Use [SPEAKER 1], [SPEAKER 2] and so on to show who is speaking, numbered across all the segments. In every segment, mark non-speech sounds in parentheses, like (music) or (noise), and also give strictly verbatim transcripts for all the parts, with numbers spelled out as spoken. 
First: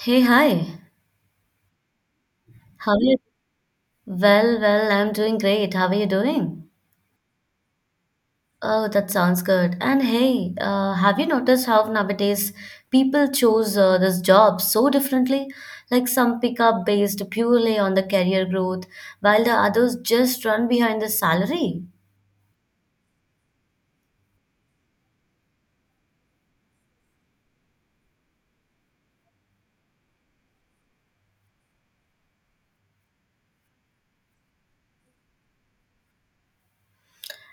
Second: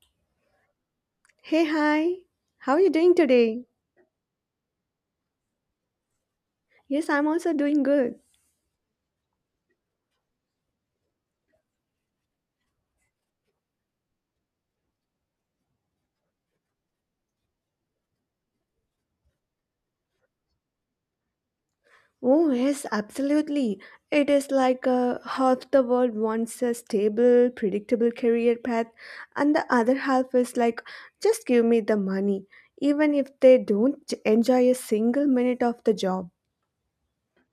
[SPEAKER 1] Hey, hi.
[SPEAKER 2] Hey, hi. How are you
[SPEAKER 1] How are
[SPEAKER 2] doing
[SPEAKER 1] you?
[SPEAKER 2] today?
[SPEAKER 1] Well, well, I'm doing great. How are you doing?
[SPEAKER 2] Yes, I'm also doing good.
[SPEAKER 1] Oh, that sounds good. And hey, uh, have you noticed how nowadays people choose uh, this job so differently? Like some pick up based purely on the career growth, while the others just run behind the salary.
[SPEAKER 2] Oh, yes, absolutely. It is like uh, half the world wants a stable, predictable career path, and the other half is like, just give me the money, even if they don't j- enjoy a single minute of the job.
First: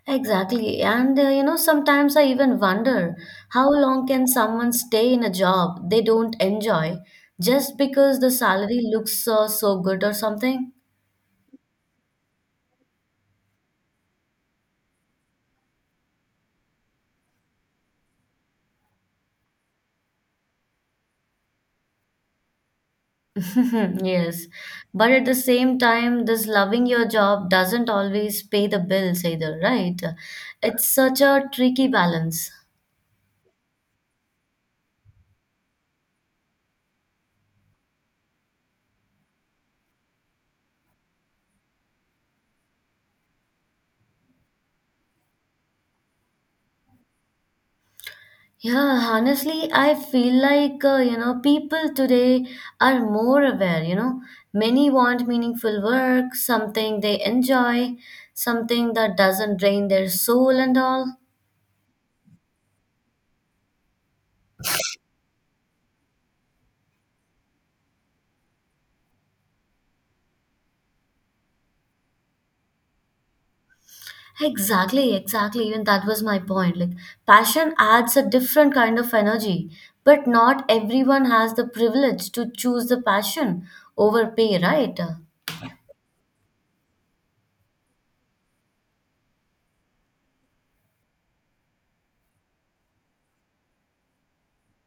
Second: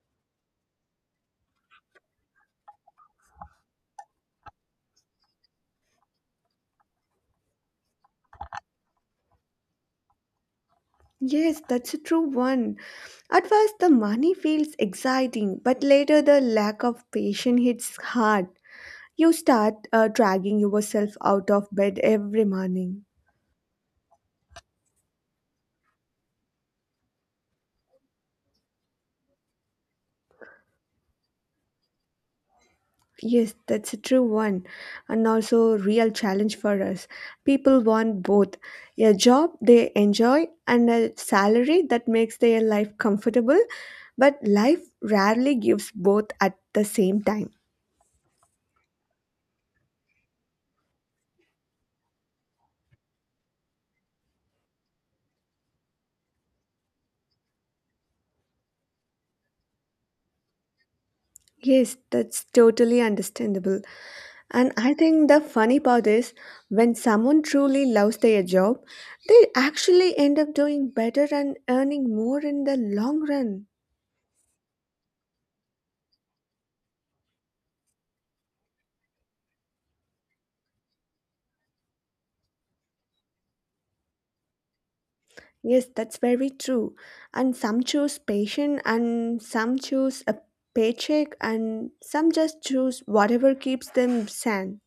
[SPEAKER 1] Exactly. And uh, you know, sometimes I even wonder how long can someone stay in a job they don't enjoy just because the salary looks uh, so good or something?
[SPEAKER 2] Yes, that's a true one. At first, the money feels exciting, but later, the lack of patience hits hard. You start uh, dragging yourself out of bed every morning.
[SPEAKER 1] (laughs) Yes, but at the same time, this loving your job doesn't always pay the bills either, right? It's such a tricky balance.
[SPEAKER 2] Yes, that's a true one, and also real challenge for us. People want both a job they enjoy and a salary that makes their life comfortable, but life rarely gives both at the same time.
[SPEAKER 1] Yeah, honestly, I feel like, uh, you know, people today are more aware, you know. Many want meaningful work, something they enjoy, something that doesn't drain their soul and all.
[SPEAKER 2] Yes, that's totally understandable. And I think the funny part is when someone truly loves their job, they actually end up doing better and earning more in the long run.
[SPEAKER 1] Exactly, exactly. Even that was my point. Like, passion adds a different kind of energy, but not everyone has the privilege to choose the passion over pay, right?
[SPEAKER 2] Yes, that's very true. And some choose patience, and some choose a paycheck, and some just choose whatever keeps them sane.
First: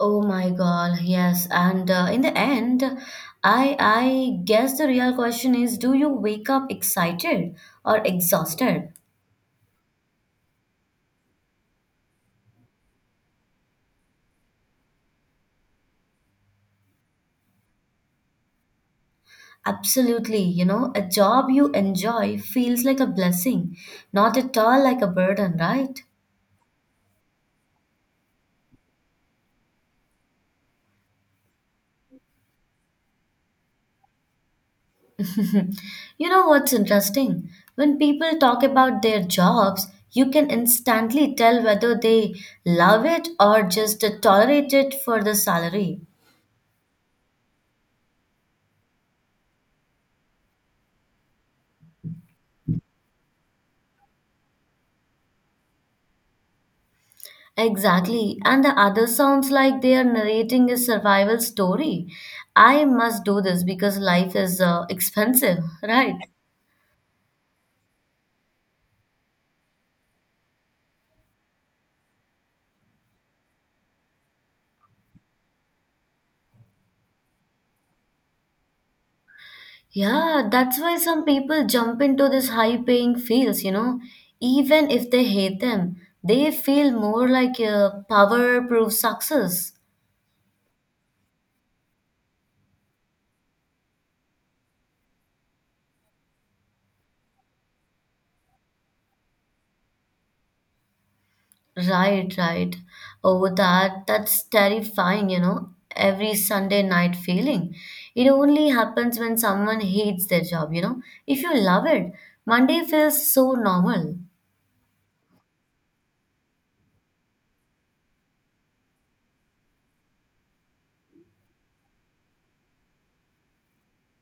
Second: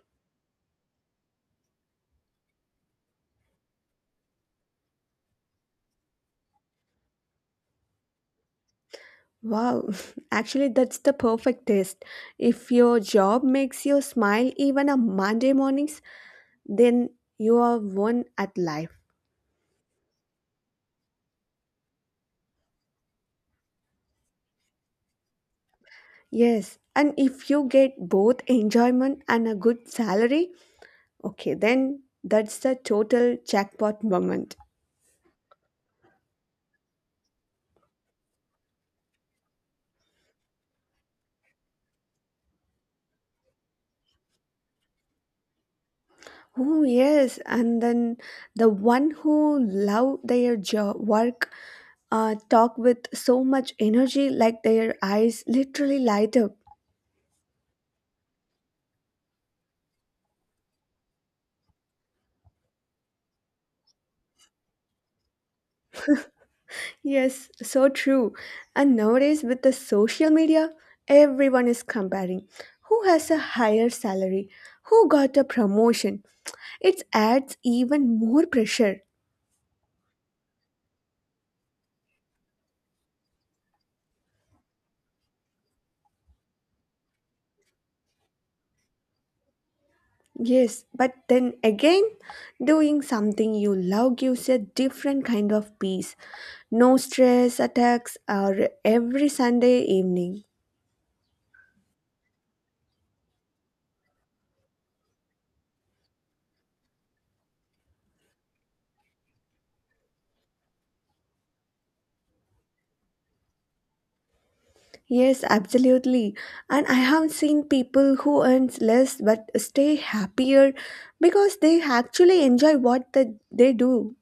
[SPEAKER 1] Oh my God, yes. And uh, in the end, I I guess the real question is, do you wake up excited or exhausted?
[SPEAKER 2] Wow, (laughs) actually, that's the perfect test. If your job makes you smile even on Monday mornings, then you are won at life.
[SPEAKER 1] Absolutely, you know, a job you enjoy feels like a blessing, not at all like a burden, right?
[SPEAKER 2] Yes, and if you get both enjoyment and a good salary, okay, then that's the total jackpot moment.
[SPEAKER 1] Hmm. You know what's interesting? When people talk about their jobs, you can instantly tell whether they love it or just tolerate it for the salary.
[SPEAKER 2] Oh, yes, and then the one who love their job work uh, talk with so much energy, like their eyes literally light up.
[SPEAKER 1] Exactly. And the other sounds like they are narrating a survival story. I must do this because life is uh, expensive, (laughs) right?
[SPEAKER 2] Yes, so true. And nowadays with the social media, everyone is comparing who has a higher salary, who got a promotion. It adds even more pressure.
[SPEAKER 1] Yeah, that's why some people jump into these high paying fields, you know, even if they hate them. They feel more like a power proof success.
[SPEAKER 2] Yes, but then again, doing something you love gives a different kind of peace. No stress attacks are every Sunday evening.
[SPEAKER 1] Right, right. Oh, that that's terrifying, you know. Every Sunday night feeling. It only happens when someone hates their job, you know. If you love it, Monday feels so normal.
[SPEAKER 2] Yes, absolutely. And I have seen people who earn less but stay happier because they actually enjoy what the, they do.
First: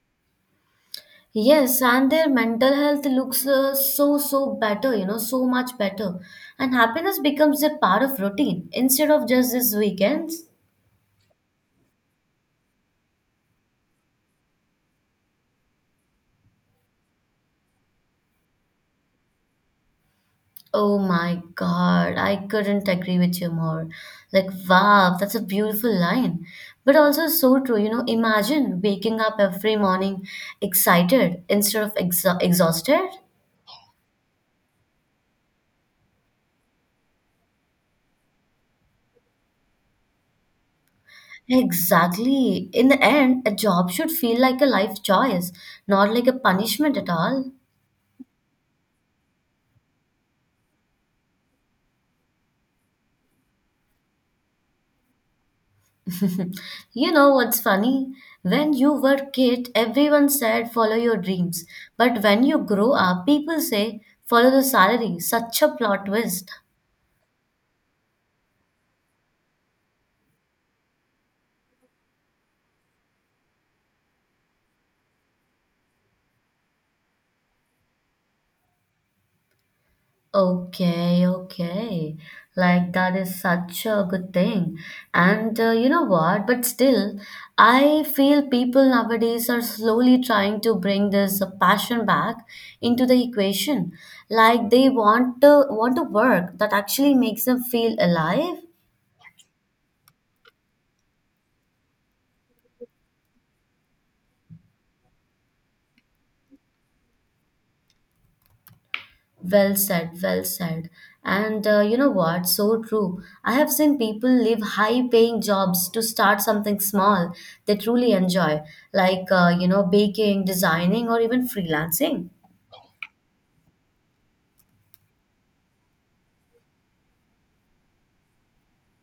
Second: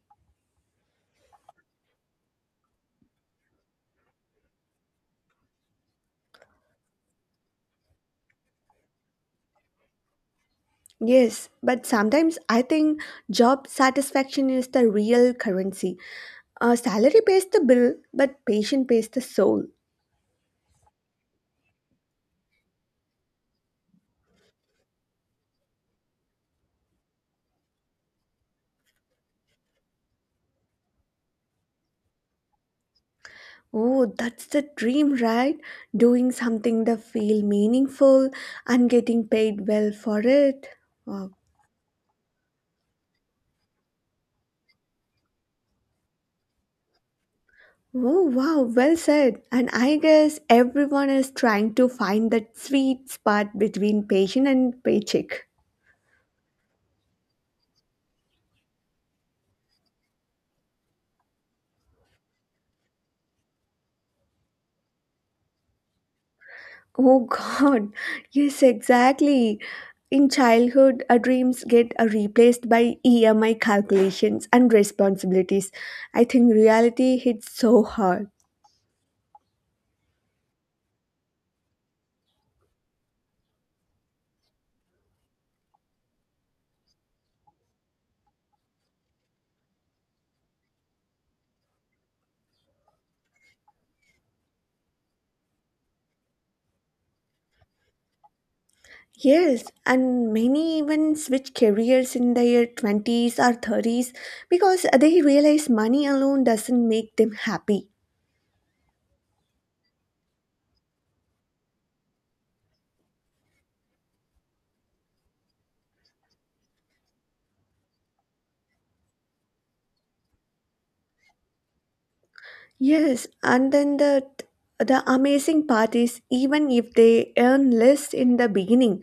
[SPEAKER 1] Yes, and their mental health looks uh, so, so better, you know, so much better. And happiness becomes a part of routine instead of just these weekends.
[SPEAKER 2] Yes, but sometimes I think job satisfaction is the real currency. Uh, salary pays the bill, but patient pays the soul.
[SPEAKER 1] Oh my God, I couldn't agree with you more. Like, wow, that's a beautiful line. But also so true, you know, imagine waking up every morning excited instead of exa exhausted.
[SPEAKER 2] Oh, that's the dream, right? Doing something that feel meaningful and getting paid well for it. Wow.
[SPEAKER 1] Exactly. In the end, a job should feel like a life choice, not like a punishment at all.
[SPEAKER 2] Oh, wow, well said. And I guess everyone is trying to find that sweet spot between patient and paycheck.
[SPEAKER 1] (laughs) You know what's funny? When you were kid, everyone said follow your dreams. But when you grow up, people say follow the salary. Such a plot twist.
[SPEAKER 2] Oh, (laughs) God. Yes, exactly. In childhood, our dreams get uh, replaced by E M I calculations and responsibilities. I think reality hits so hard.
[SPEAKER 1] Okay, okay. Like that is such a good thing. And uh, you know what? But still, I feel people nowadays are slowly trying to bring this uh, passion back into the equation. Like they want to want to work that actually makes them feel alive.
[SPEAKER 2] Yes, and many even switch careers in their twenties or thirties because they realize money alone doesn't make them happy.
[SPEAKER 1] Well said, well said. And uh, you know what? So true. I have seen people leave high paying jobs to start something small they truly enjoy, like, uh, you know, baking, designing, or even freelancing.
[SPEAKER 2] Yes, and then the the amazing part is even if they earn less in the beginning,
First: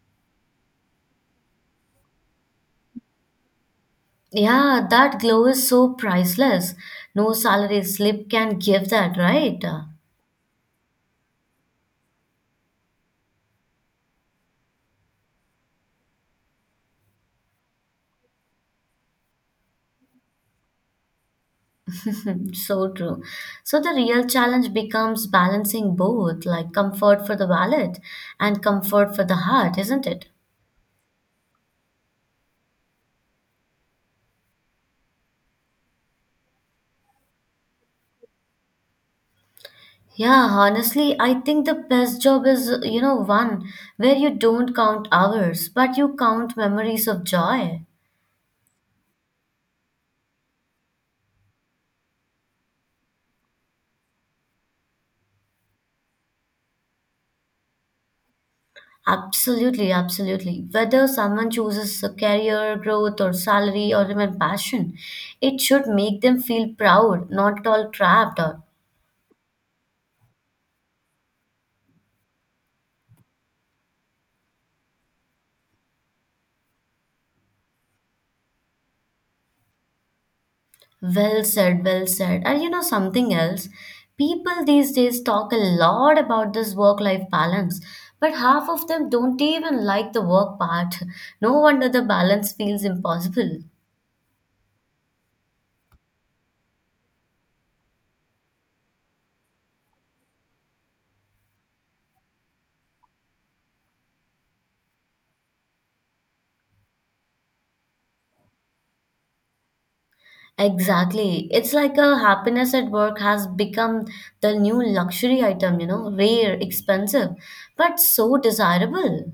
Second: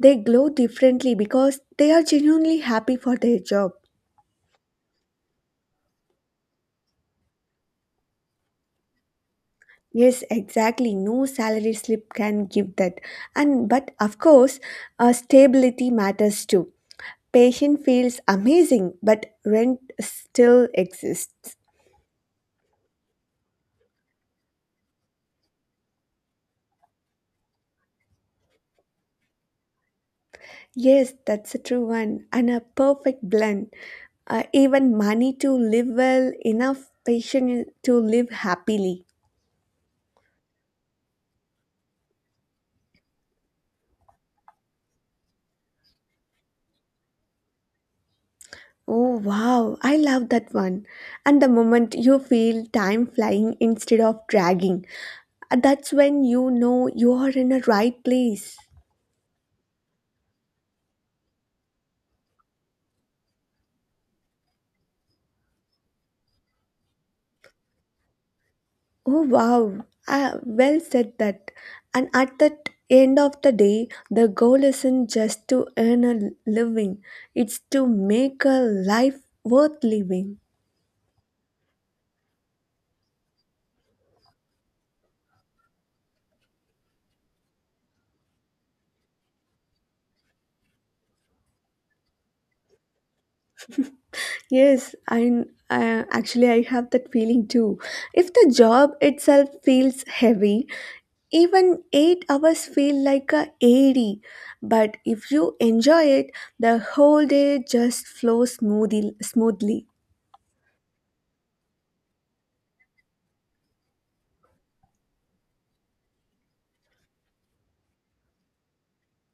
[SPEAKER 2] they glow differently because they are genuinely happy for their job.
[SPEAKER 1] Yeah, that glow is so priceless. No salary slip can give that, right?
[SPEAKER 2] Yes, exactly. No salary slip can give that. And but of course, uh, stability matters too. Patient feels amazing, but rent still exists.
[SPEAKER 1] So true. So the real challenge becomes balancing both, like comfort for the wallet and comfort for the heart, isn't it?
[SPEAKER 2] Yes, that's a true one, and a perfect blend. uh, even money to live well, enough patience to live happily.
[SPEAKER 1] Yeah, honestly, I think the best job is, you know, one where you don't count hours, but you count memories of joy.
[SPEAKER 2] Oh wow, I love that one. And the moment you feel time flying instead of dragging, uh, that's when you know you are in the right place.
[SPEAKER 1] Absolutely, absolutely. Whether someone chooses a career, growth, or salary, or even passion, it should make them feel proud, not at all trapped.
[SPEAKER 2] Oh wow, ah, well said that. And at the end of the day, the goal isn't just to earn a living, it's to make a life worth living.
[SPEAKER 1] Well said, well said. And you know something else? People these days talk a lot about this work-life balance, but half of them don't even like the work part. (laughs) No wonder the balance feels impossible.
[SPEAKER 2] Yes, and uh, actually, I have that feeling too. If the job itself feels heavy, even eight hours feel like a eighty. But if you enjoy it, the whole day just flows smoothly. Smoothly.
[SPEAKER 1] Exactly. It's like a happiness at work has become the new luxury item, you know, rare, expensive, but so desirable.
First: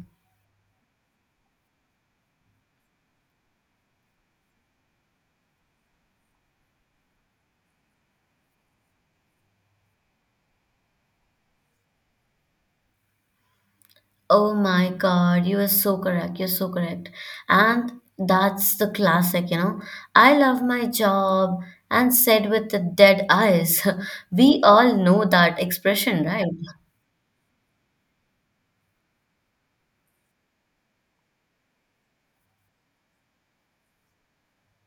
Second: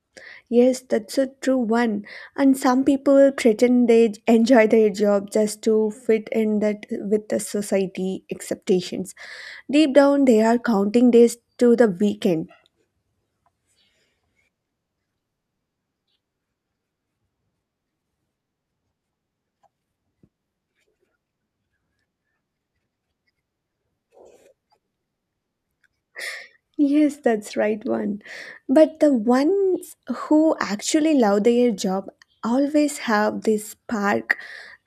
[SPEAKER 2] Yes, that's a true one. And some people pretend they enjoy their job just to fit in that with the society expectations. Deep down, they are counting days to the weekend.
[SPEAKER 1] Oh my God, you are so correct. You're so correct. And that's the classic, you know. I love my job and said with the dead eyes. (laughs) We all know that expression, right?
[SPEAKER 2] Yes, that's right one. But the ones who actually love their job always have this spark,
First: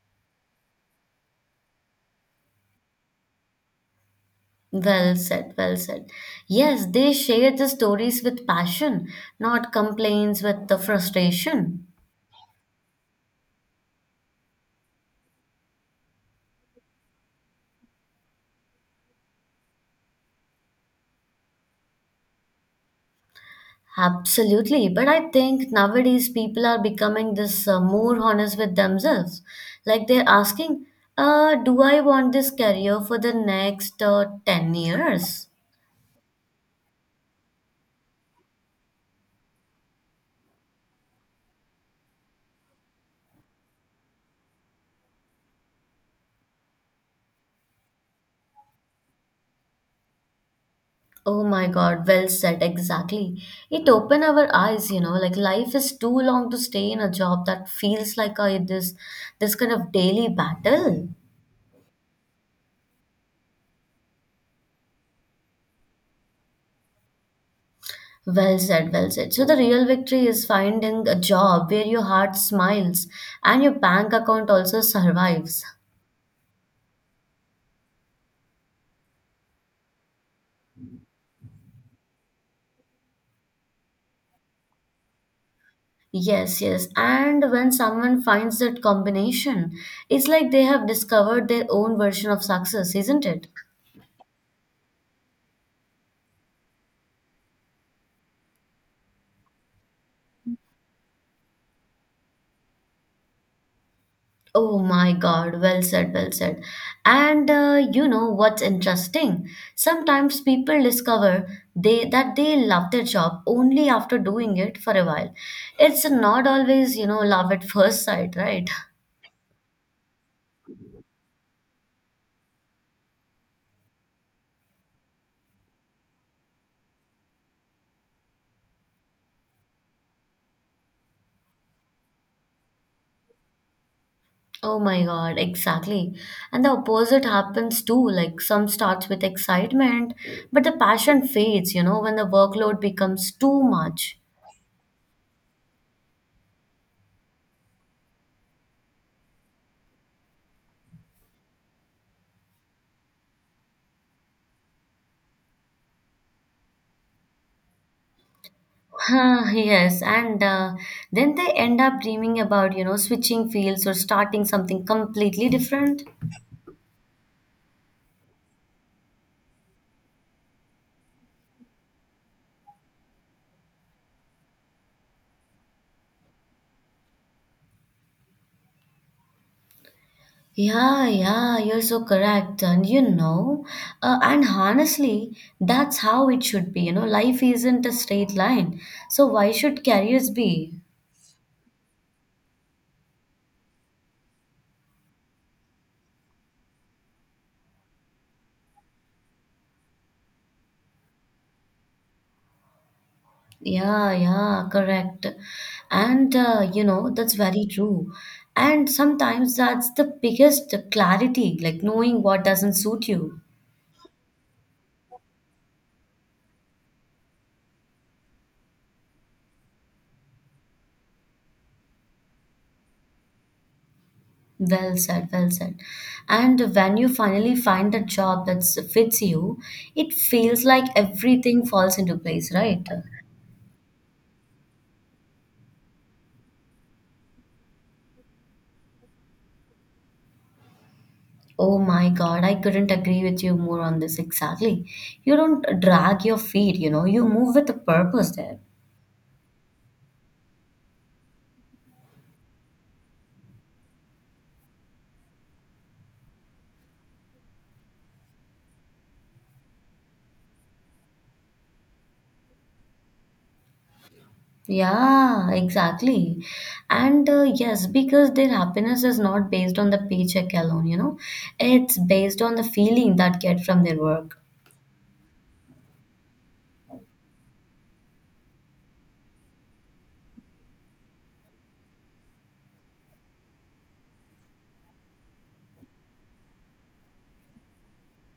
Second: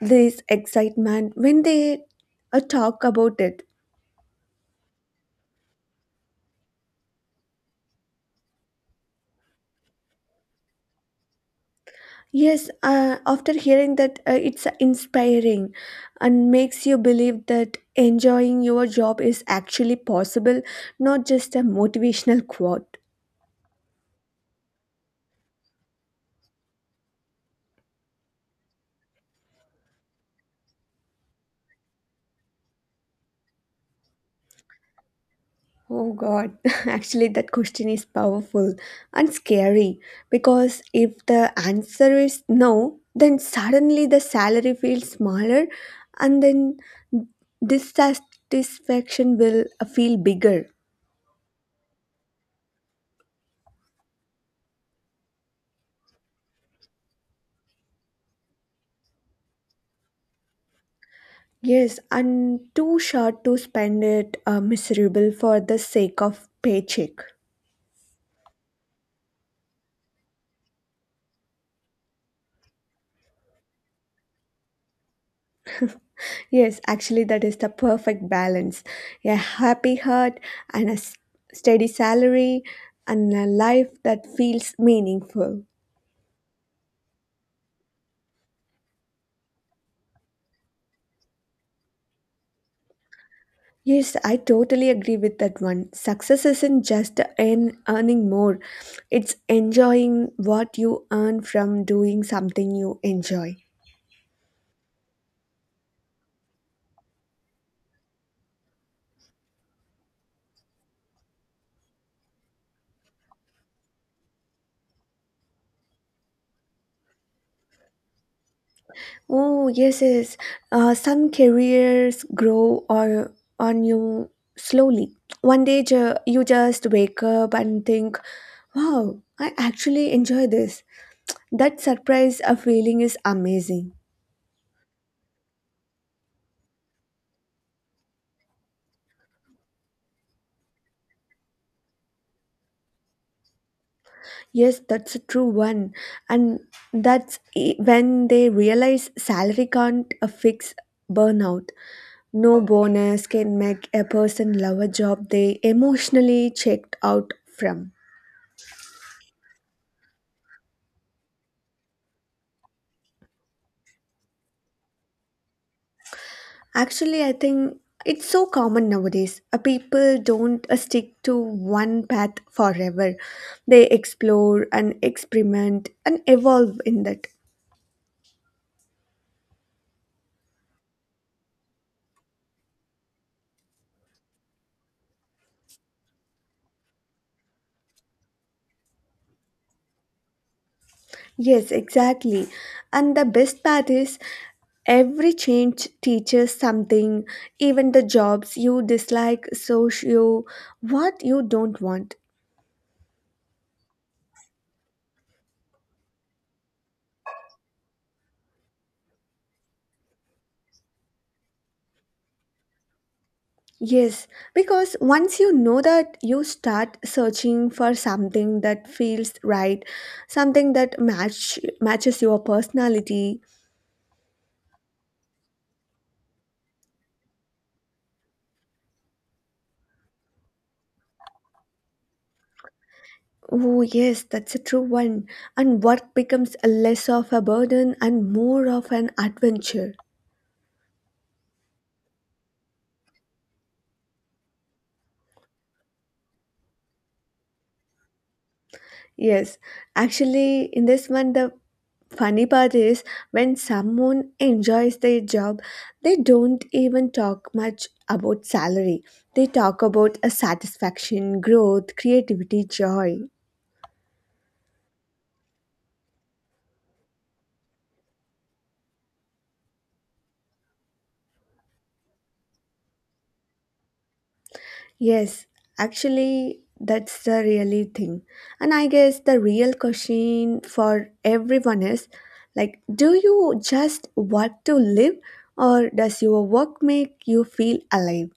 [SPEAKER 2] this excitement when they uh, talk about it.
[SPEAKER 1] Well said, well said. Yes, they share the stories with passion, not complaints with the frustration.
[SPEAKER 2] Yes, uh, after hearing that, uh, it's inspiring and makes you believe that enjoying your job is actually possible, not just a motivational quote.
[SPEAKER 1] Absolutely, but I think nowadays people are becoming this uh, more honest with themselves. Like they're asking, uh, do I want this career for the next uh, ten years?
[SPEAKER 2] Oh God, (laughs) actually, that question is powerful and scary because if the answer is no, then suddenly the salary feels smaller and then dissatisfaction will uh, feel bigger.
[SPEAKER 1] Oh my God, well said, exactly. It opened our eyes, you know, like life is too long to stay in a job that feels like a, this this kind of daily battle.
[SPEAKER 2] Yes, and too short to spend it uh, miserable for the sake of paycheck.
[SPEAKER 1] Well said, well said. So the real victory is finding a job where your heart smiles and your bank account also survives. (laughs)
[SPEAKER 2] Yes, actually, that is the perfect balance. A happy heart and a s- steady salary and a life that feels meaningful.
[SPEAKER 1] Yes, yes. And when someone finds that combination, it's like they have discovered their own version of success, isn't it?
[SPEAKER 2] Yes, I totally agree with that one. Success isn't just in earning more, it's enjoying what you earn from doing something you enjoy.
[SPEAKER 1] Oh my God, well said, well said. And uh, you know what's interesting? Sometimes people discover they that they love their job only after doing it for a while. It's not always, you know, love at first sight, right? (laughs)
[SPEAKER 2] Oh, yes, yes. Uh, some careers grow or on you slowly. One day ju- you just wake up and think, wow, I actually enjoy this. That surprise of feeling is amazing.
[SPEAKER 1] Oh my God, exactly. And the opposite happens too. Like some starts with excitement, but the passion fades, you know, when the workload becomes too much. (laughs)
[SPEAKER 2] Yes, that's a true one. And that's e- when they realize salary can't uh, fix burnout. No bonus can make a person love a job they emotionally checked out from.
[SPEAKER 1] Huh, yes, and uh, then they end up dreaming about, you know, switching fields or starting something completely different.
[SPEAKER 2] Actually, I think it's so common nowadays. Uh, People don't uh, stick to one path forever. They explore and experiment and evolve in that.
[SPEAKER 1] Yeah, yeah, you're so correct. And you know, uh, and honestly, that's how it should be. You know, life isn't a straight line. So why should careers be?
[SPEAKER 2] Yes, exactly. And the best part is every change teaches something, even the jobs you dislike, socio, what you don't want.
[SPEAKER 1] Yeah, yeah, correct. And uh, you know, that's very true. And sometimes that's the biggest clarity, like knowing what doesn't suit you.
[SPEAKER 2] Yes, because once you know that, you start searching for something that feels right, something that match matches your personality.
[SPEAKER 1] Well said, well said. And when you finally find a job that fits you, it feels like everything falls into place, right?
[SPEAKER 2] Oh, yes, that's a true one. And work becomes less of a burden and more of an adventure.
[SPEAKER 1] Oh my God, I couldn't agree with you more on this exactly. You don't drag your feet, you know, you move with a purpose there.
[SPEAKER 2] Yes, actually, in this one, the funny part is when someone enjoys their job, they don't even talk much about salary. They talk about a satisfaction, growth, creativity, joy.
[SPEAKER 1] Yeah, exactly. And uh, yes, because their happiness is not based on the paycheck alone, you know, it's based on the feeling that get from their work.
[SPEAKER 2] Yes, actually, that's the really thing. And I guess the real question for everyone is like, do you just want to live, or does your work make you feel alive?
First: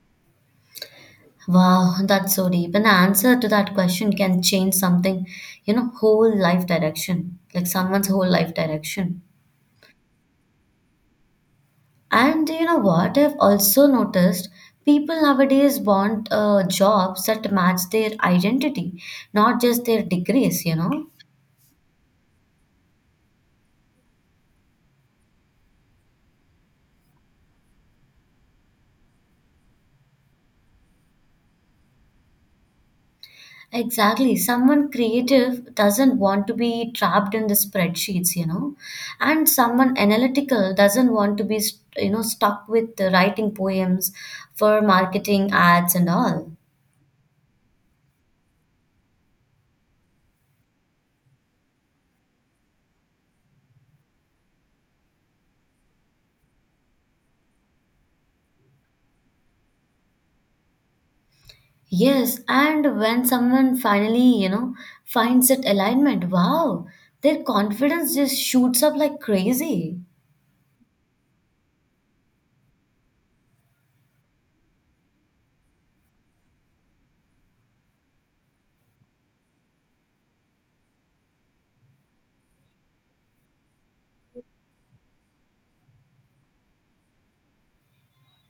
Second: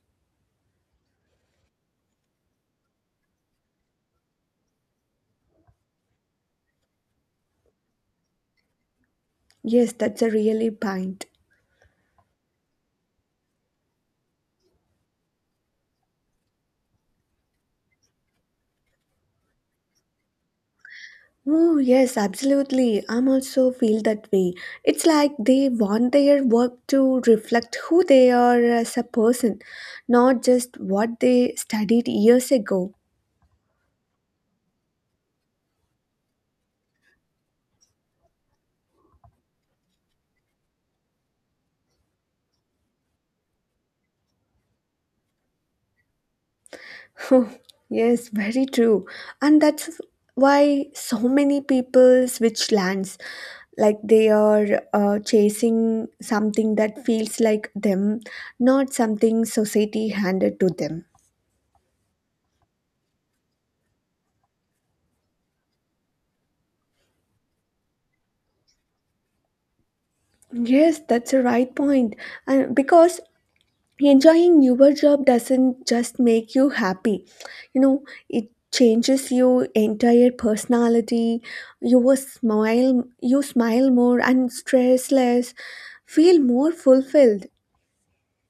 [SPEAKER 1] Wow, that's so deep. An answer to that question can change something, you know, whole life direction, like someone's whole life direction.
[SPEAKER 2] Yes, that's a really point.
[SPEAKER 1] And you know what? I've also noticed people nowadays want uh, jobs that match their identity, not just their degrees, you know.
[SPEAKER 2] Oh, yes, absolutely. I'm also feel that way. It's like they want their work to reflect who they are as a person, not just what they studied years ago. (laughs)
[SPEAKER 1] Exactly. Someone creative doesn't want to be trapped in the spreadsheets, you know, and someone analytical doesn't want to be, st- you know, stuck with the writing poems for marketing ads and all.
[SPEAKER 2] Oh, yes, very true. And that's why so many people switch lands, like they are uh, chasing something that feels like them, not something society handed to them.
[SPEAKER 1] Yes, and when someone finally, you know, finds that alignment, wow, their confidence just shoots up like crazy.
[SPEAKER 2] Yes, that's a right point. And because enjoying your job doesn't just make you happy. You know it changes your entire personality, your smile. You smile more and stress less, feel more fulfilled.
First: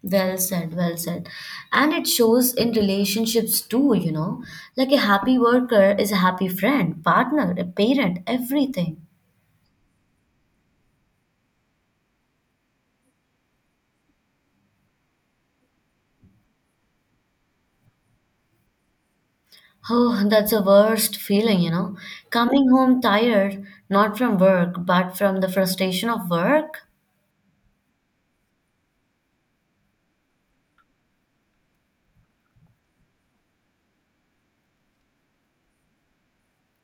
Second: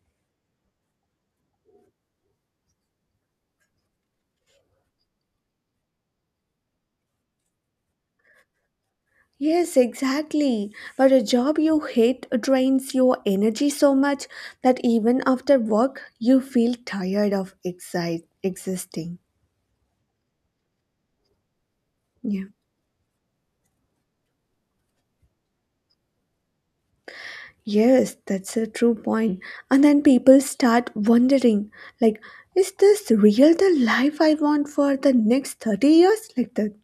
[SPEAKER 1] Well said, well said. And it shows in relationships too, you know. Like a happy worker is a happy friend, partner, a parent, everything.
[SPEAKER 2] Yes, exactly, but a job you hate drains your energy so much that even after work you feel tired of exi existing
[SPEAKER 1] Oh, that's the worst feeling, you know.
[SPEAKER 2] Yeah.
[SPEAKER 1] Coming home tired, not from work, but from the frustration of work.
[SPEAKER 2] Yes, that's a true point. And then people start wondering, like, is this real the life I want for the next thirty years? Like that.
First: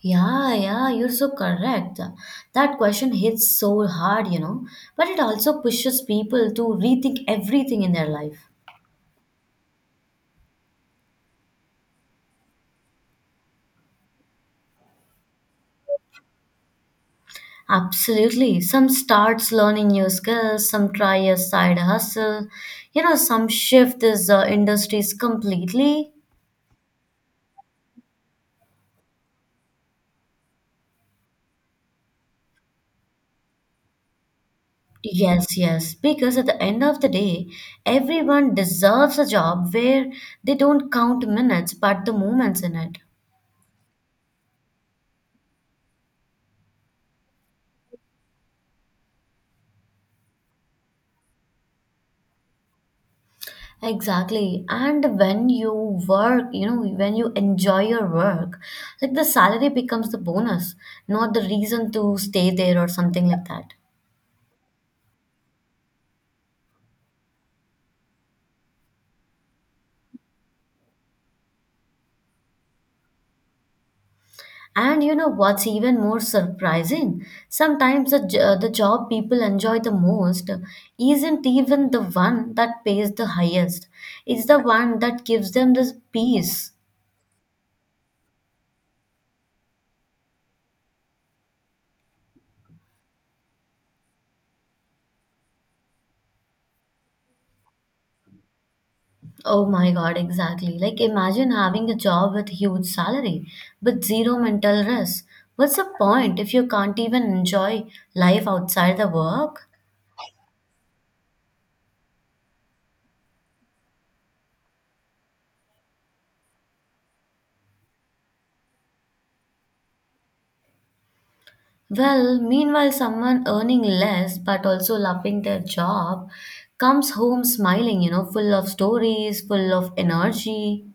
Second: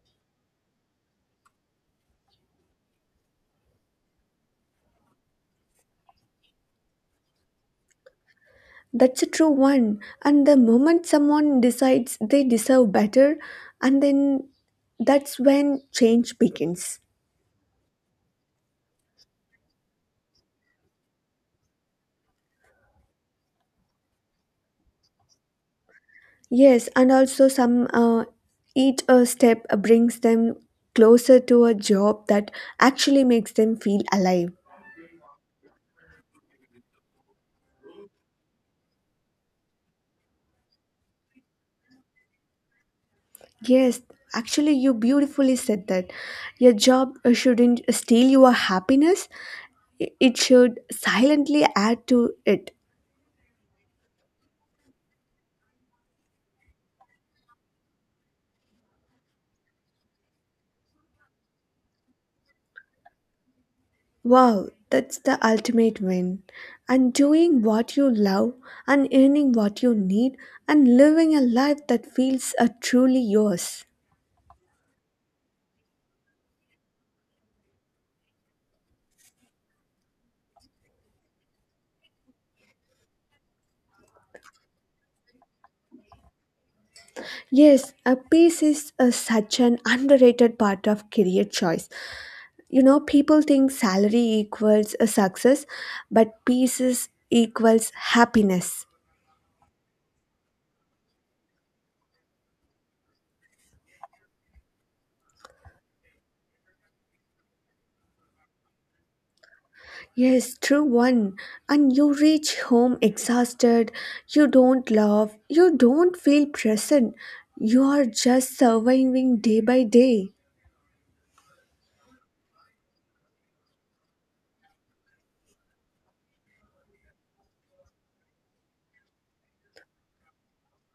[SPEAKER 1] Yeah, yeah, you're so correct. That question hits so hard, you know. But it also pushes people to rethink everything in their life.
[SPEAKER 2] That's a true one. And the moment someone decides they deserve better, and then that's when change begins.
[SPEAKER 1] Absolutely. Some starts learning new skills, some try a side hustle, you know, some shift these uh, industries completely.
[SPEAKER 2] Yes, and also some uh, each uh, step brings them closer to a job that actually makes them feel alive.
[SPEAKER 1] Yes, yes, because at the end of the day, everyone deserves a job where they don't count minutes but the moments in it.
[SPEAKER 2] Yes, actually, you beautifully said that. Your job uh, shouldn't steal your happiness, i- it should silently add to it.
[SPEAKER 1] Exactly. And when you work, you know, when you enjoy your work, like the salary becomes the bonus, not the reason to stay there or something like that.
[SPEAKER 2] Wow, that's the ultimate win. And doing what you love, and earning what you need, and living a life that feels uh, truly yours.
[SPEAKER 1] And you know what's even more surprising? Sometimes the, jo- the job people enjoy the most isn't even the one that pays the highest. It's the one that gives them this peace.
[SPEAKER 2] Yes, a peace is uh, such an underrated part of career choice. You know, people think salary equals a success, but peace is equals happiness.
[SPEAKER 1] Oh my God, exactly. Like imagine having a job with huge salary but zero mental rest. What's the point if you can't even enjoy life outside the work?
[SPEAKER 2] Yes, true one. And you reach home exhausted, you don't laugh, you don't feel present, you are just surviving day by day.
[SPEAKER 1] Well, meanwhile, someone earning less but also loving their job comes home smiling, you know, full of stories, full of energy.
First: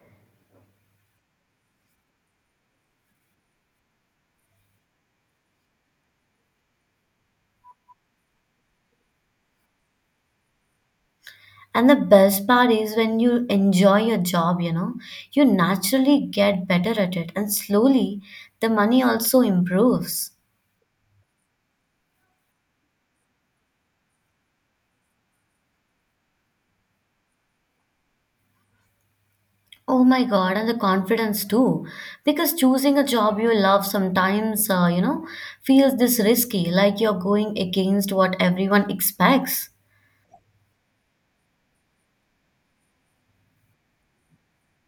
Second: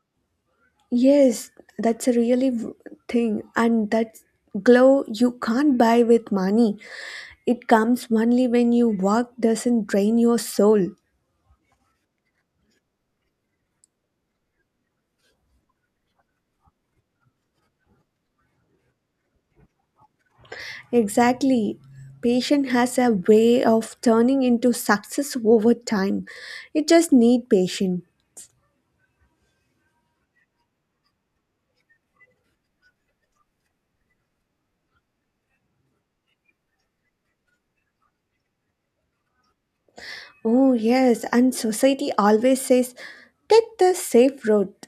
[SPEAKER 2] Yes, that's a really v- thing, and that glow you can't buy with money. It comes only when your work doesn't drain your soul.
[SPEAKER 1] And the best part is when you enjoy your job, you know, you naturally get better at it, and slowly the money also improves.
[SPEAKER 2] Exactly. Patient has a way of turning into success over time. You just need patience.
[SPEAKER 1] Oh my God, and the confidence too. Because choosing a job you love sometimes, uh, you know, feels this risky, like you're going against what everyone expects.
[SPEAKER 2] Oh yes, and society always says take the safe route.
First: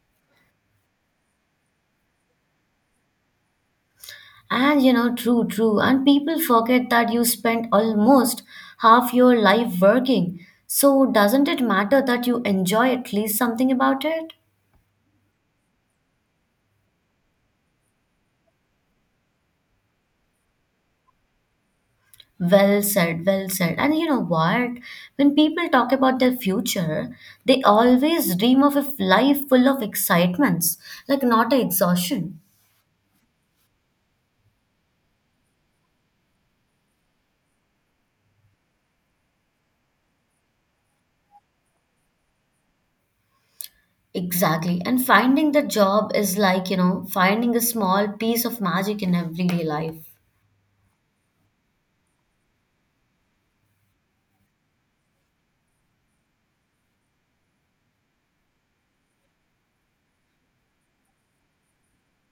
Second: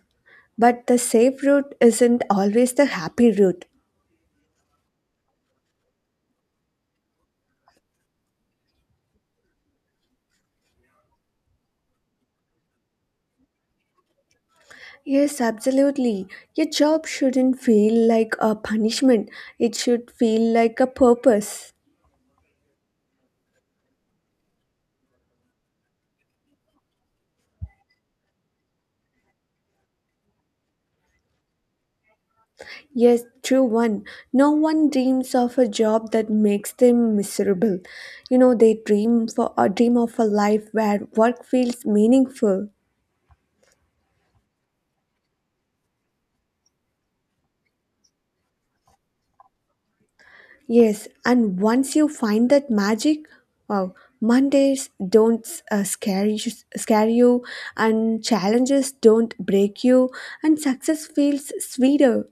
[SPEAKER 2] But the safe route isn't always the happy route.
[SPEAKER 1] And you know, true, true. And people forget that you spent almost half your life working. So doesn't it matter that you enjoy at least something about it?
[SPEAKER 2] Yes, absolutely. Your job shouldn't feel like a punishment, it should feel like a purpose.
[SPEAKER 1] Well said, well said. And you know what? When people talk about their future, they always dream of a life full of excitements, like not a exhaustion.
[SPEAKER 2] Yes, true one. No one dreams of a job that makes them miserable. You know, they dream for a dream of a life where work feels meaningful.
[SPEAKER 1] Exactly. And finding the job is like, you know, finding a small piece of magic in everyday life.
[SPEAKER 2] Yes, and once you find that magic, wow, Mondays don't uh, scare you, scare you, and challenges don't break you, and success feels sweeter.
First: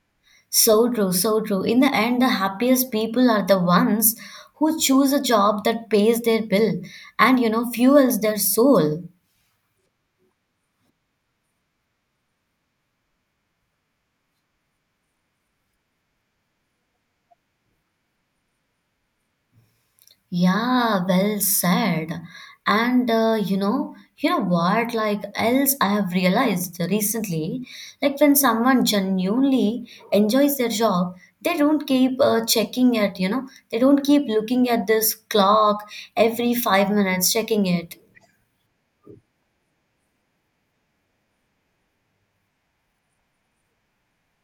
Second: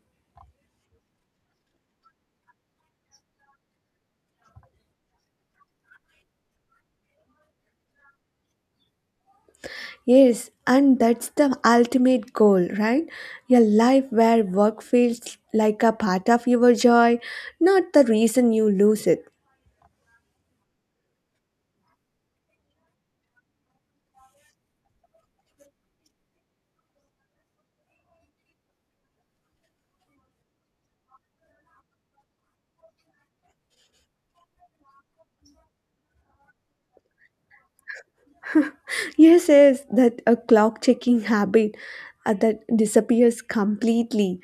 [SPEAKER 1] So true, so true. In the end, the happiest people are the ones who choose a job that pays their bill and, you know, fuels their soul.
[SPEAKER 2] Yes, and that's the ultimate goal, right? A life where work feels like a part of your joy, not the reason you lose it.
[SPEAKER 1] Yeah, well said. And uh, you know, you know what? Like else, I have realized recently, like when someone genuinely enjoys their job, they don't keep uh, checking it. You know, they don't keep looking at this clock every five minutes, checking it.
[SPEAKER 2] Yes, yes, that a clock checking habit uh, that disappears completely.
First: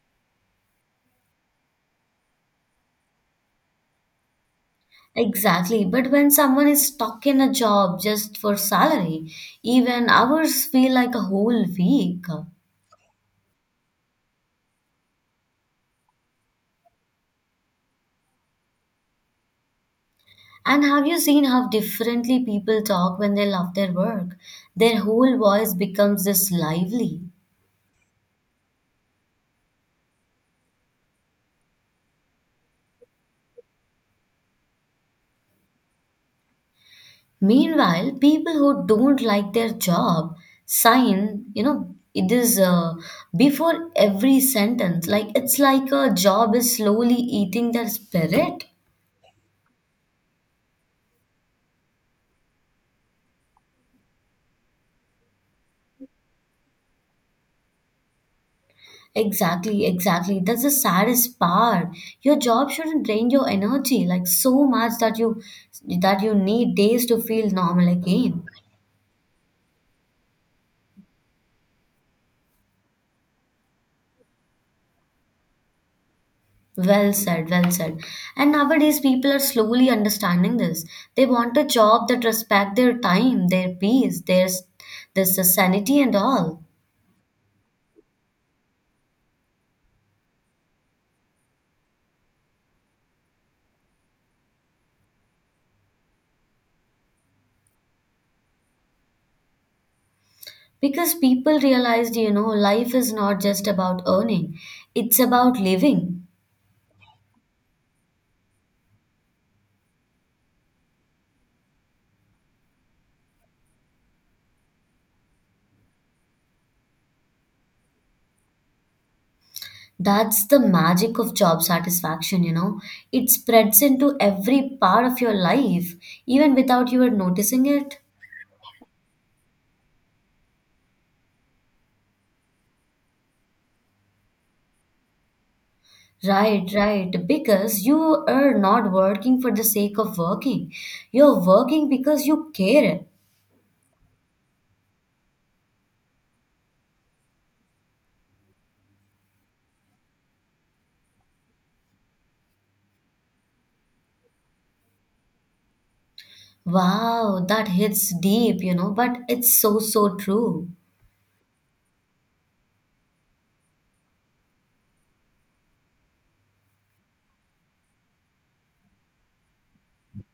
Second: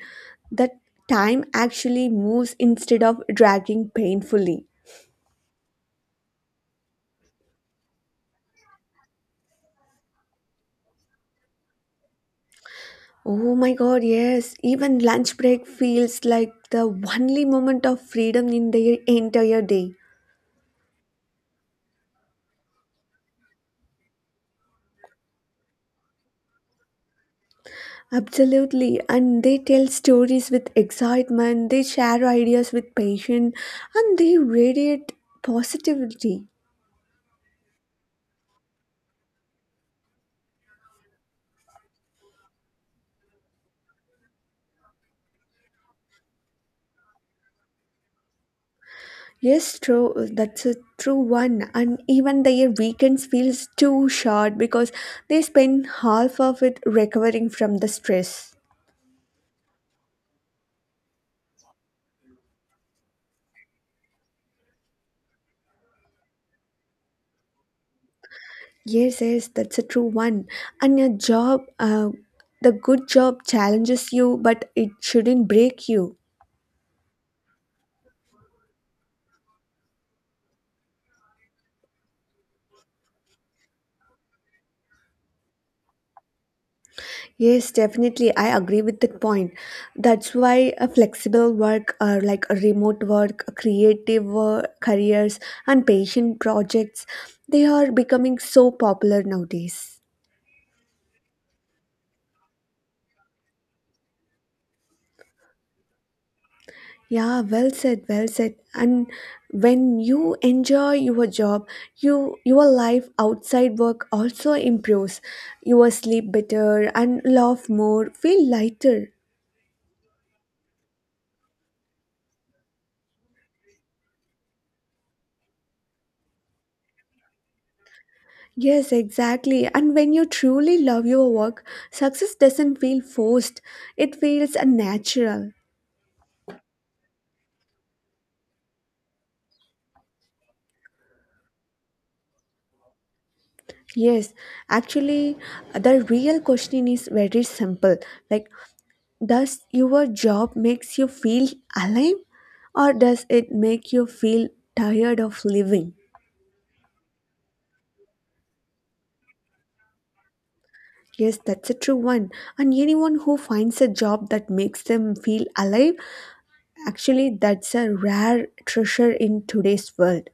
[SPEAKER 2] That time actually moves instead of dragging painfully.
[SPEAKER 1] Exactly. But when someone is stuck in a job just for salary, even hours feel like a whole week.
[SPEAKER 2] Oh my God, yes, even lunch break feels like the only moment of freedom in the entire day.
[SPEAKER 1] And have you seen how differently people talk when they love their work? Their whole voice becomes this lively.
[SPEAKER 2] Absolutely, and they tell stories with excitement, they share ideas with passion, and they radiate positivity.
[SPEAKER 1] Meanwhile, people who don't like their job sign, you know, it is uh, before every sentence. Like it's like a job is slowly eating their spirit.
[SPEAKER 2] Yes, true, that's a true one. And even their weekends feels too short because they spend half of it recovering from the stress.
[SPEAKER 1] Exactly, exactly. That's the saddest part. Your job shouldn't drain your energy like so much that you that you need days to feel normal again.
[SPEAKER 2] Yes, yes, that's a true one. And your job, uh, the good job challenges you, but it shouldn't break you.
[SPEAKER 1] Well said, well said. And nowadays people are slowly understanding this. They want a job that respect their time, their peace, their their sanity and all.
[SPEAKER 2] Yes, definitely. I agree with that point. That's why a flexible work or like a remote work, creative work, careers and patient projects, they are becoming so popular nowadays.
[SPEAKER 1] Because people realized, you know, life is not just about earning, it's about living.
[SPEAKER 2] Yeah, well said, well said. And when you enjoy your job, you your life outside work also improves. You will sleep better and laugh more, feel lighter.
[SPEAKER 1] That's the magic of job satisfaction, you know. It spreads into every part of your life, even without you are noticing it.
[SPEAKER 2] Yes, exactly. And when you truly love your work, success doesn't feel forced, it feels uh, natural.
[SPEAKER 1] Right, right. Because you are not working for the sake of working. You're working because you care.
[SPEAKER 2] Yes, actually, uh, the real question is very simple. Like, does your job makes you feel alive or does it make you feel tired of living?
[SPEAKER 1] Wow, that hits deep, you know, but it's so, so true.
[SPEAKER 2] Yes, that's a true one. And anyone who finds a job that makes them feel alive, actually, that's a rare treasure in today's world.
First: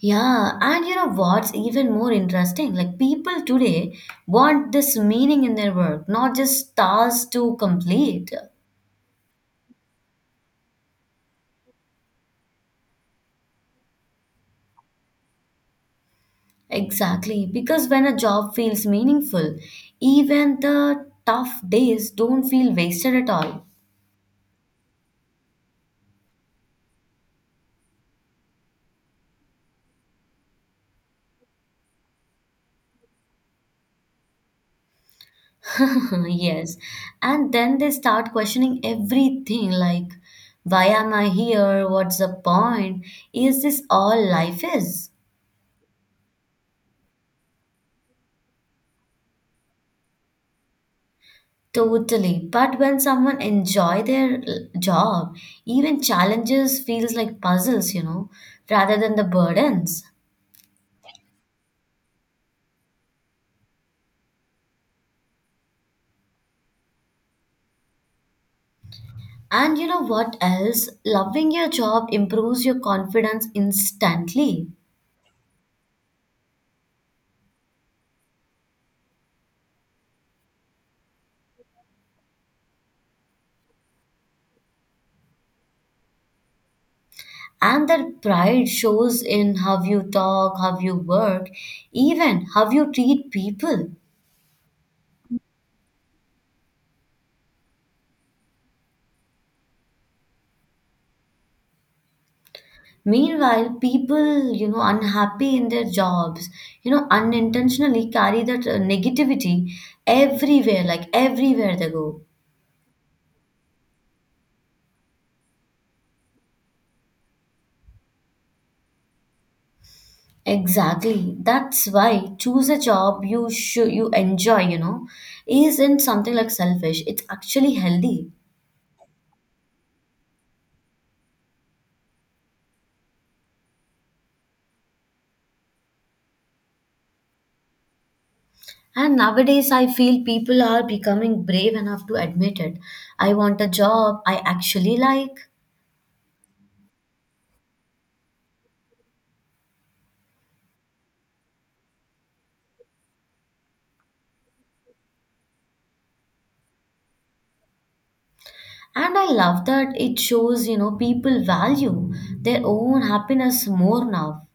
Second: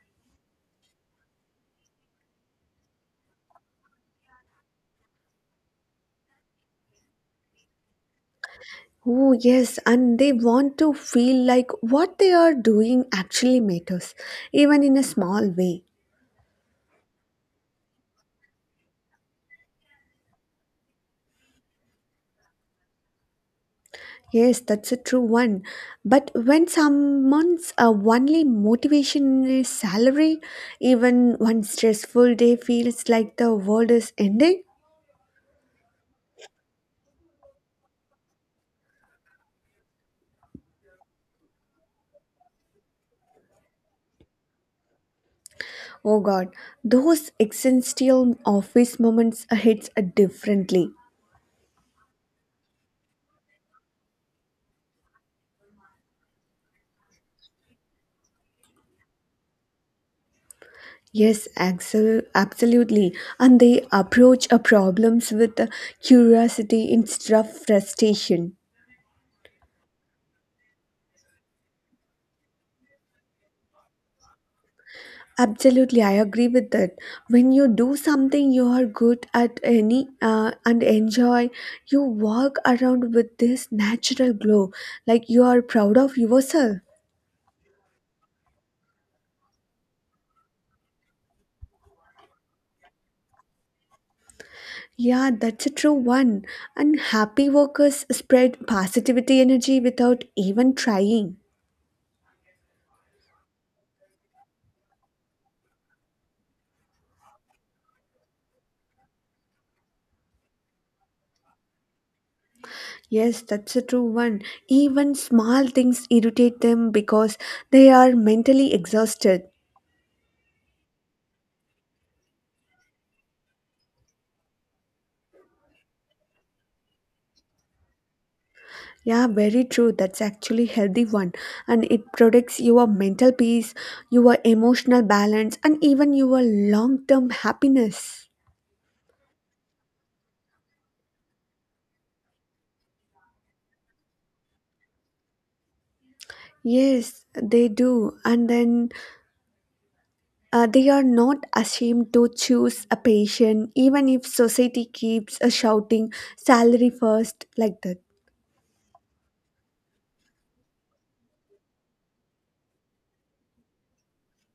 [SPEAKER 1] Yeah, and you know what's even more interesting? Like, people today want this meaning in their work, not just tasks to complete.
[SPEAKER 2] Oh, yes, and they want to feel like what they are doing actually matters, even in a small way.
[SPEAKER 1] Exactly, because when a job feels meaningful, even the tough days don't feel wasted at all.
[SPEAKER 2] Yes, that's a true one. But when someone's uh, only motivation is salary, even one stressful day feels like the world is ending.
[SPEAKER 1] (laughs) Yes, and then they start questioning everything like, why am I here? What's the point? Is this all life is?
[SPEAKER 2] Oh God, those existential office moments hits differently.
[SPEAKER 1] Totally. But when someone enjoy their l- job, even challenges feels like puzzles, you know, rather than the burdens.
[SPEAKER 2] Yes, Axel, absolutely. And they approach a problems with a curiosity instead of frustration.
[SPEAKER 1] And you know what else? Loving your job improves your confidence instantly.
[SPEAKER 2] Absolutely, I agree with that. When you do something you are good at any uh, and enjoy, you walk around with this natural glow, like you are proud of yourself.
[SPEAKER 1] And that pride shows in how you talk, how you work, even how you treat people.
[SPEAKER 2] Yeah, that's a true one. And happy workers spread positivity energy without even trying.
[SPEAKER 1] Meanwhile, people, you know, unhappy in their jobs, you know, unintentionally carry that uh, negativity everywhere, like everywhere they go.
[SPEAKER 2] Yes, that's a true one. Even small things irritate them because they are mentally exhausted.
[SPEAKER 1] Exactly. That's why choose a job you should you enjoy, you know, isn't something like selfish. It's actually healthy.
[SPEAKER 2] Yeah, very true. That's actually healthy one and it protects your mental peace, your emotional balance and even your long-term happiness.
[SPEAKER 1] And nowadays, I feel people are becoming brave enough to admit it. I want a job I actually like.
[SPEAKER 2] Yes, they do. And then uh, they are not ashamed to choose a patient even if society keeps uh, shouting salary first like that.
[SPEAKER 1] And I love that it shows, you know, people value their own happiness more now.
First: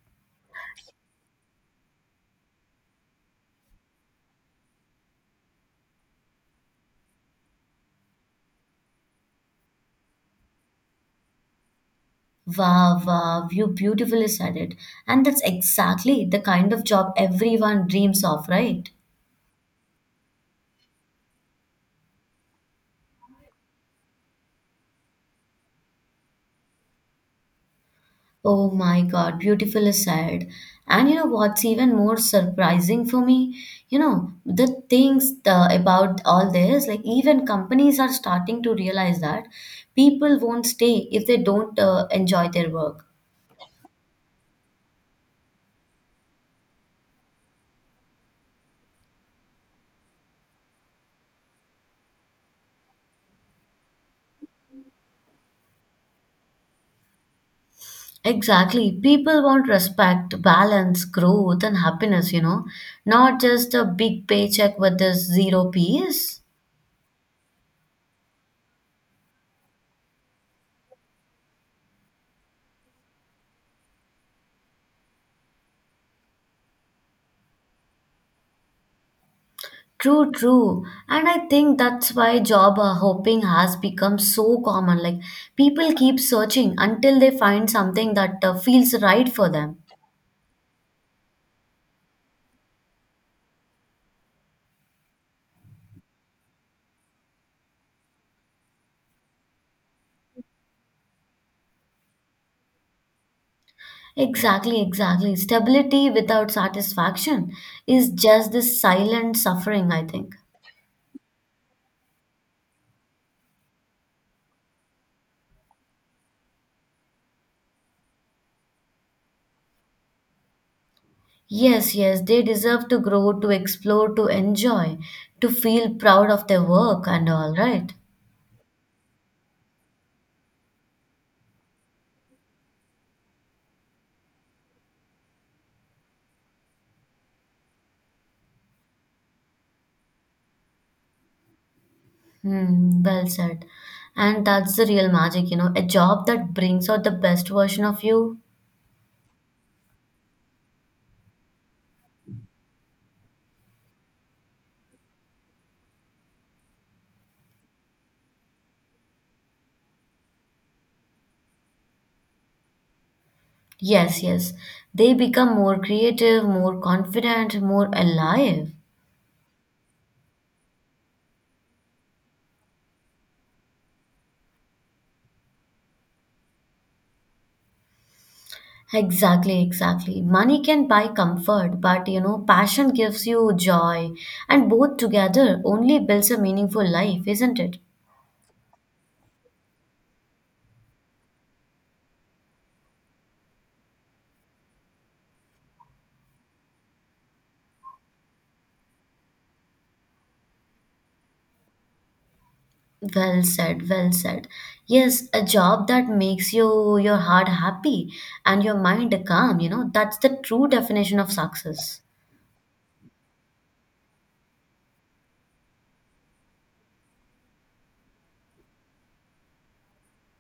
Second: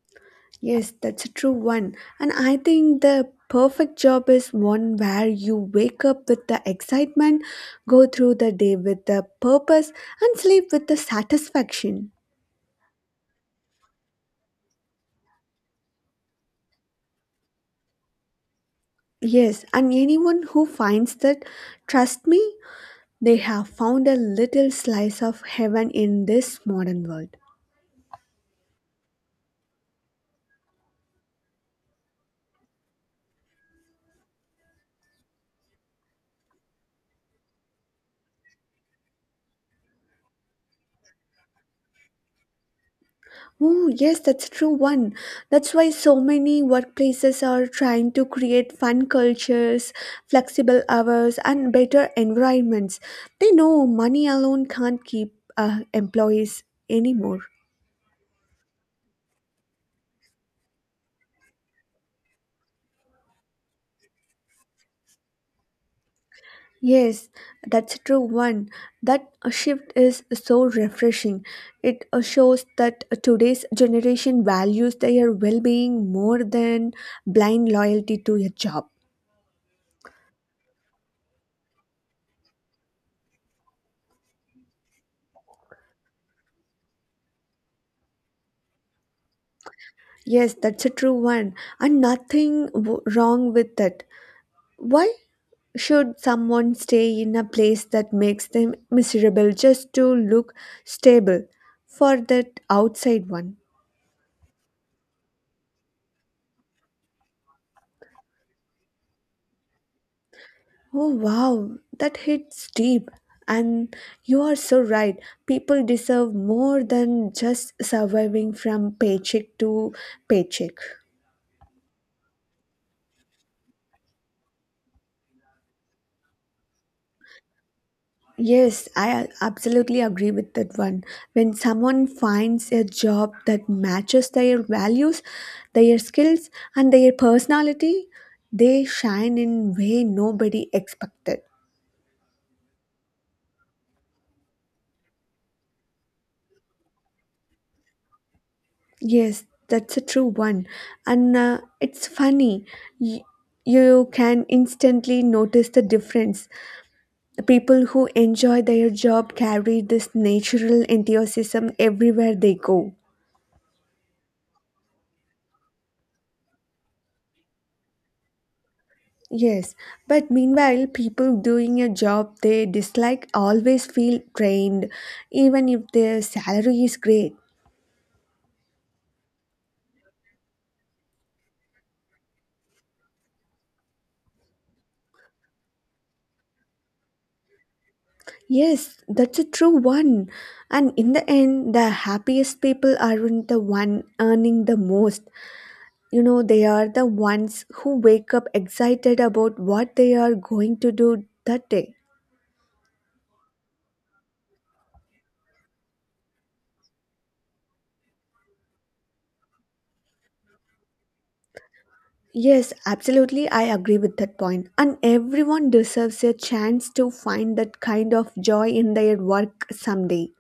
[SPEAKER 2] Yes, that's a true one. And I think the perfect job is one where you wake up with the excitement, go through the day with the purpose, and sleep with the satisfaction.
[SPEAKER 1] Wow, wow, you beautifully said it. And that's exactly the kind of job everyone dreams of, right?
[SPEAKER 2] Yes, and anyone who finds that, trust me, they have found a little slice of heaven in this modern world.
[SPEAKER 1] Oh my God, beautiful aside. And you know what's even more surprising for me? You know, the things uh, about all this, like even companies are starting to realize that people won't stay if they don't uh, enjoy their work.
[SPEAKER 2] Oh, yes, that's true one. That's why so many workplaces are trying to create fun cultures, flexible hours, and better environments. They know money alone can't keep uh, employees anymore.
[SPEAKER 1] Exactly. People want respect, balance, growth, and happiness, you know, not just a big paycheck with this zero peace.
[SPEAKER 2] Yes, that's true one. That shift is so refreshing. It uh, shows that today's generation values their well-being more than blind loyalty to a job.
[SPEAKER 1] True, true. And I think that's why job uh, hopping has become so common. Like people keep searching until they find something that uh, feels right for them.
[SPEAKER 2] Yes, that's a true one, and nothing w- wrong with that. Why should someone stay in a place that makes them miserable just to look stable for that outside one?
[SPEAKER 1] Exactly, exactly. Stability without satisfaction is just this silent suffering, I think.
[SPEAKER 2] Oh, wow, that hits deep. And you are so right. People deserve more than just surviving from paycheck to paycheck.
[SPEAKER 1] Yes, yes, they deserve to grow, to explore, to enjoy, to feel proud of their work and all, right?
[SPEAKER 2] Yes, I absolutely agree with that one. When someone finds a job that matches their values, their skills, and their personality, they shine in way nobody expected.
[SPEAKER 1] Hmm, well said. And that's the real magic, you know, a job that brings out the best version of you.
[SPEAKER 2] Yes, that's a true one. And uh, it's funny. Y- you can instantly notice the difference. The people who enjoy their job carry this natural enthusiasm everywhere they go.
[SPEAKER 1] Yes, yes. They become more creative, more confident, more alive.
[SPEAKER 2] Yes, but meanwhile, people doing a job they dislike always feel drained, even if their salary is great.
[SPEAKER 1] Exactly, exactly. Money can buy comfort, but you know, passion gives you joy, and both together only builds a meaningful life, isn't it?
[SPEAKER 2] Yes, that's a true one. And in the end, the happiest people aren't the one earning the most. You know, they are the ones who wake up excited about what they are going to do that day.
[SPEAKER 1] Well said, well said. Yes, a job that makes you your heart happy and your mind calm, you know, that's the true definition of success.
[SPEAKER 2] Yes, absolutely, I agree with that point. And everyone deserves a chance to find that kind of joy in their work someday.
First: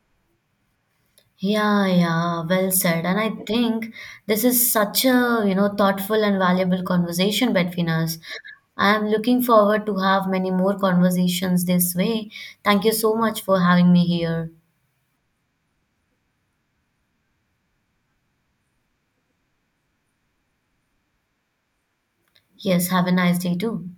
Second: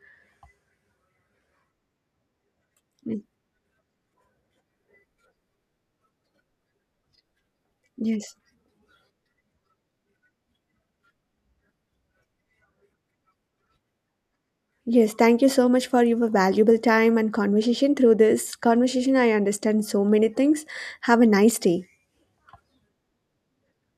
[SPEAKER 1] Yeah, yeah, well said. And
[SPEAKER 2] Mm,
[SPEAKER 1] I think this is such a, you know, thoughtful and valuable conversation between us.
[SPEAKER 2] yes.
[SPEAKER 1] I'm looking forward to have many more conversations this way. Thank you so much for having me here.
[SPEAKER 2] Yes, thank you so much for your valuable time and conversation. Through this conversation, I understand so many things. Have a nice day.
[SPEAKER 1] Yes, have a nice day too.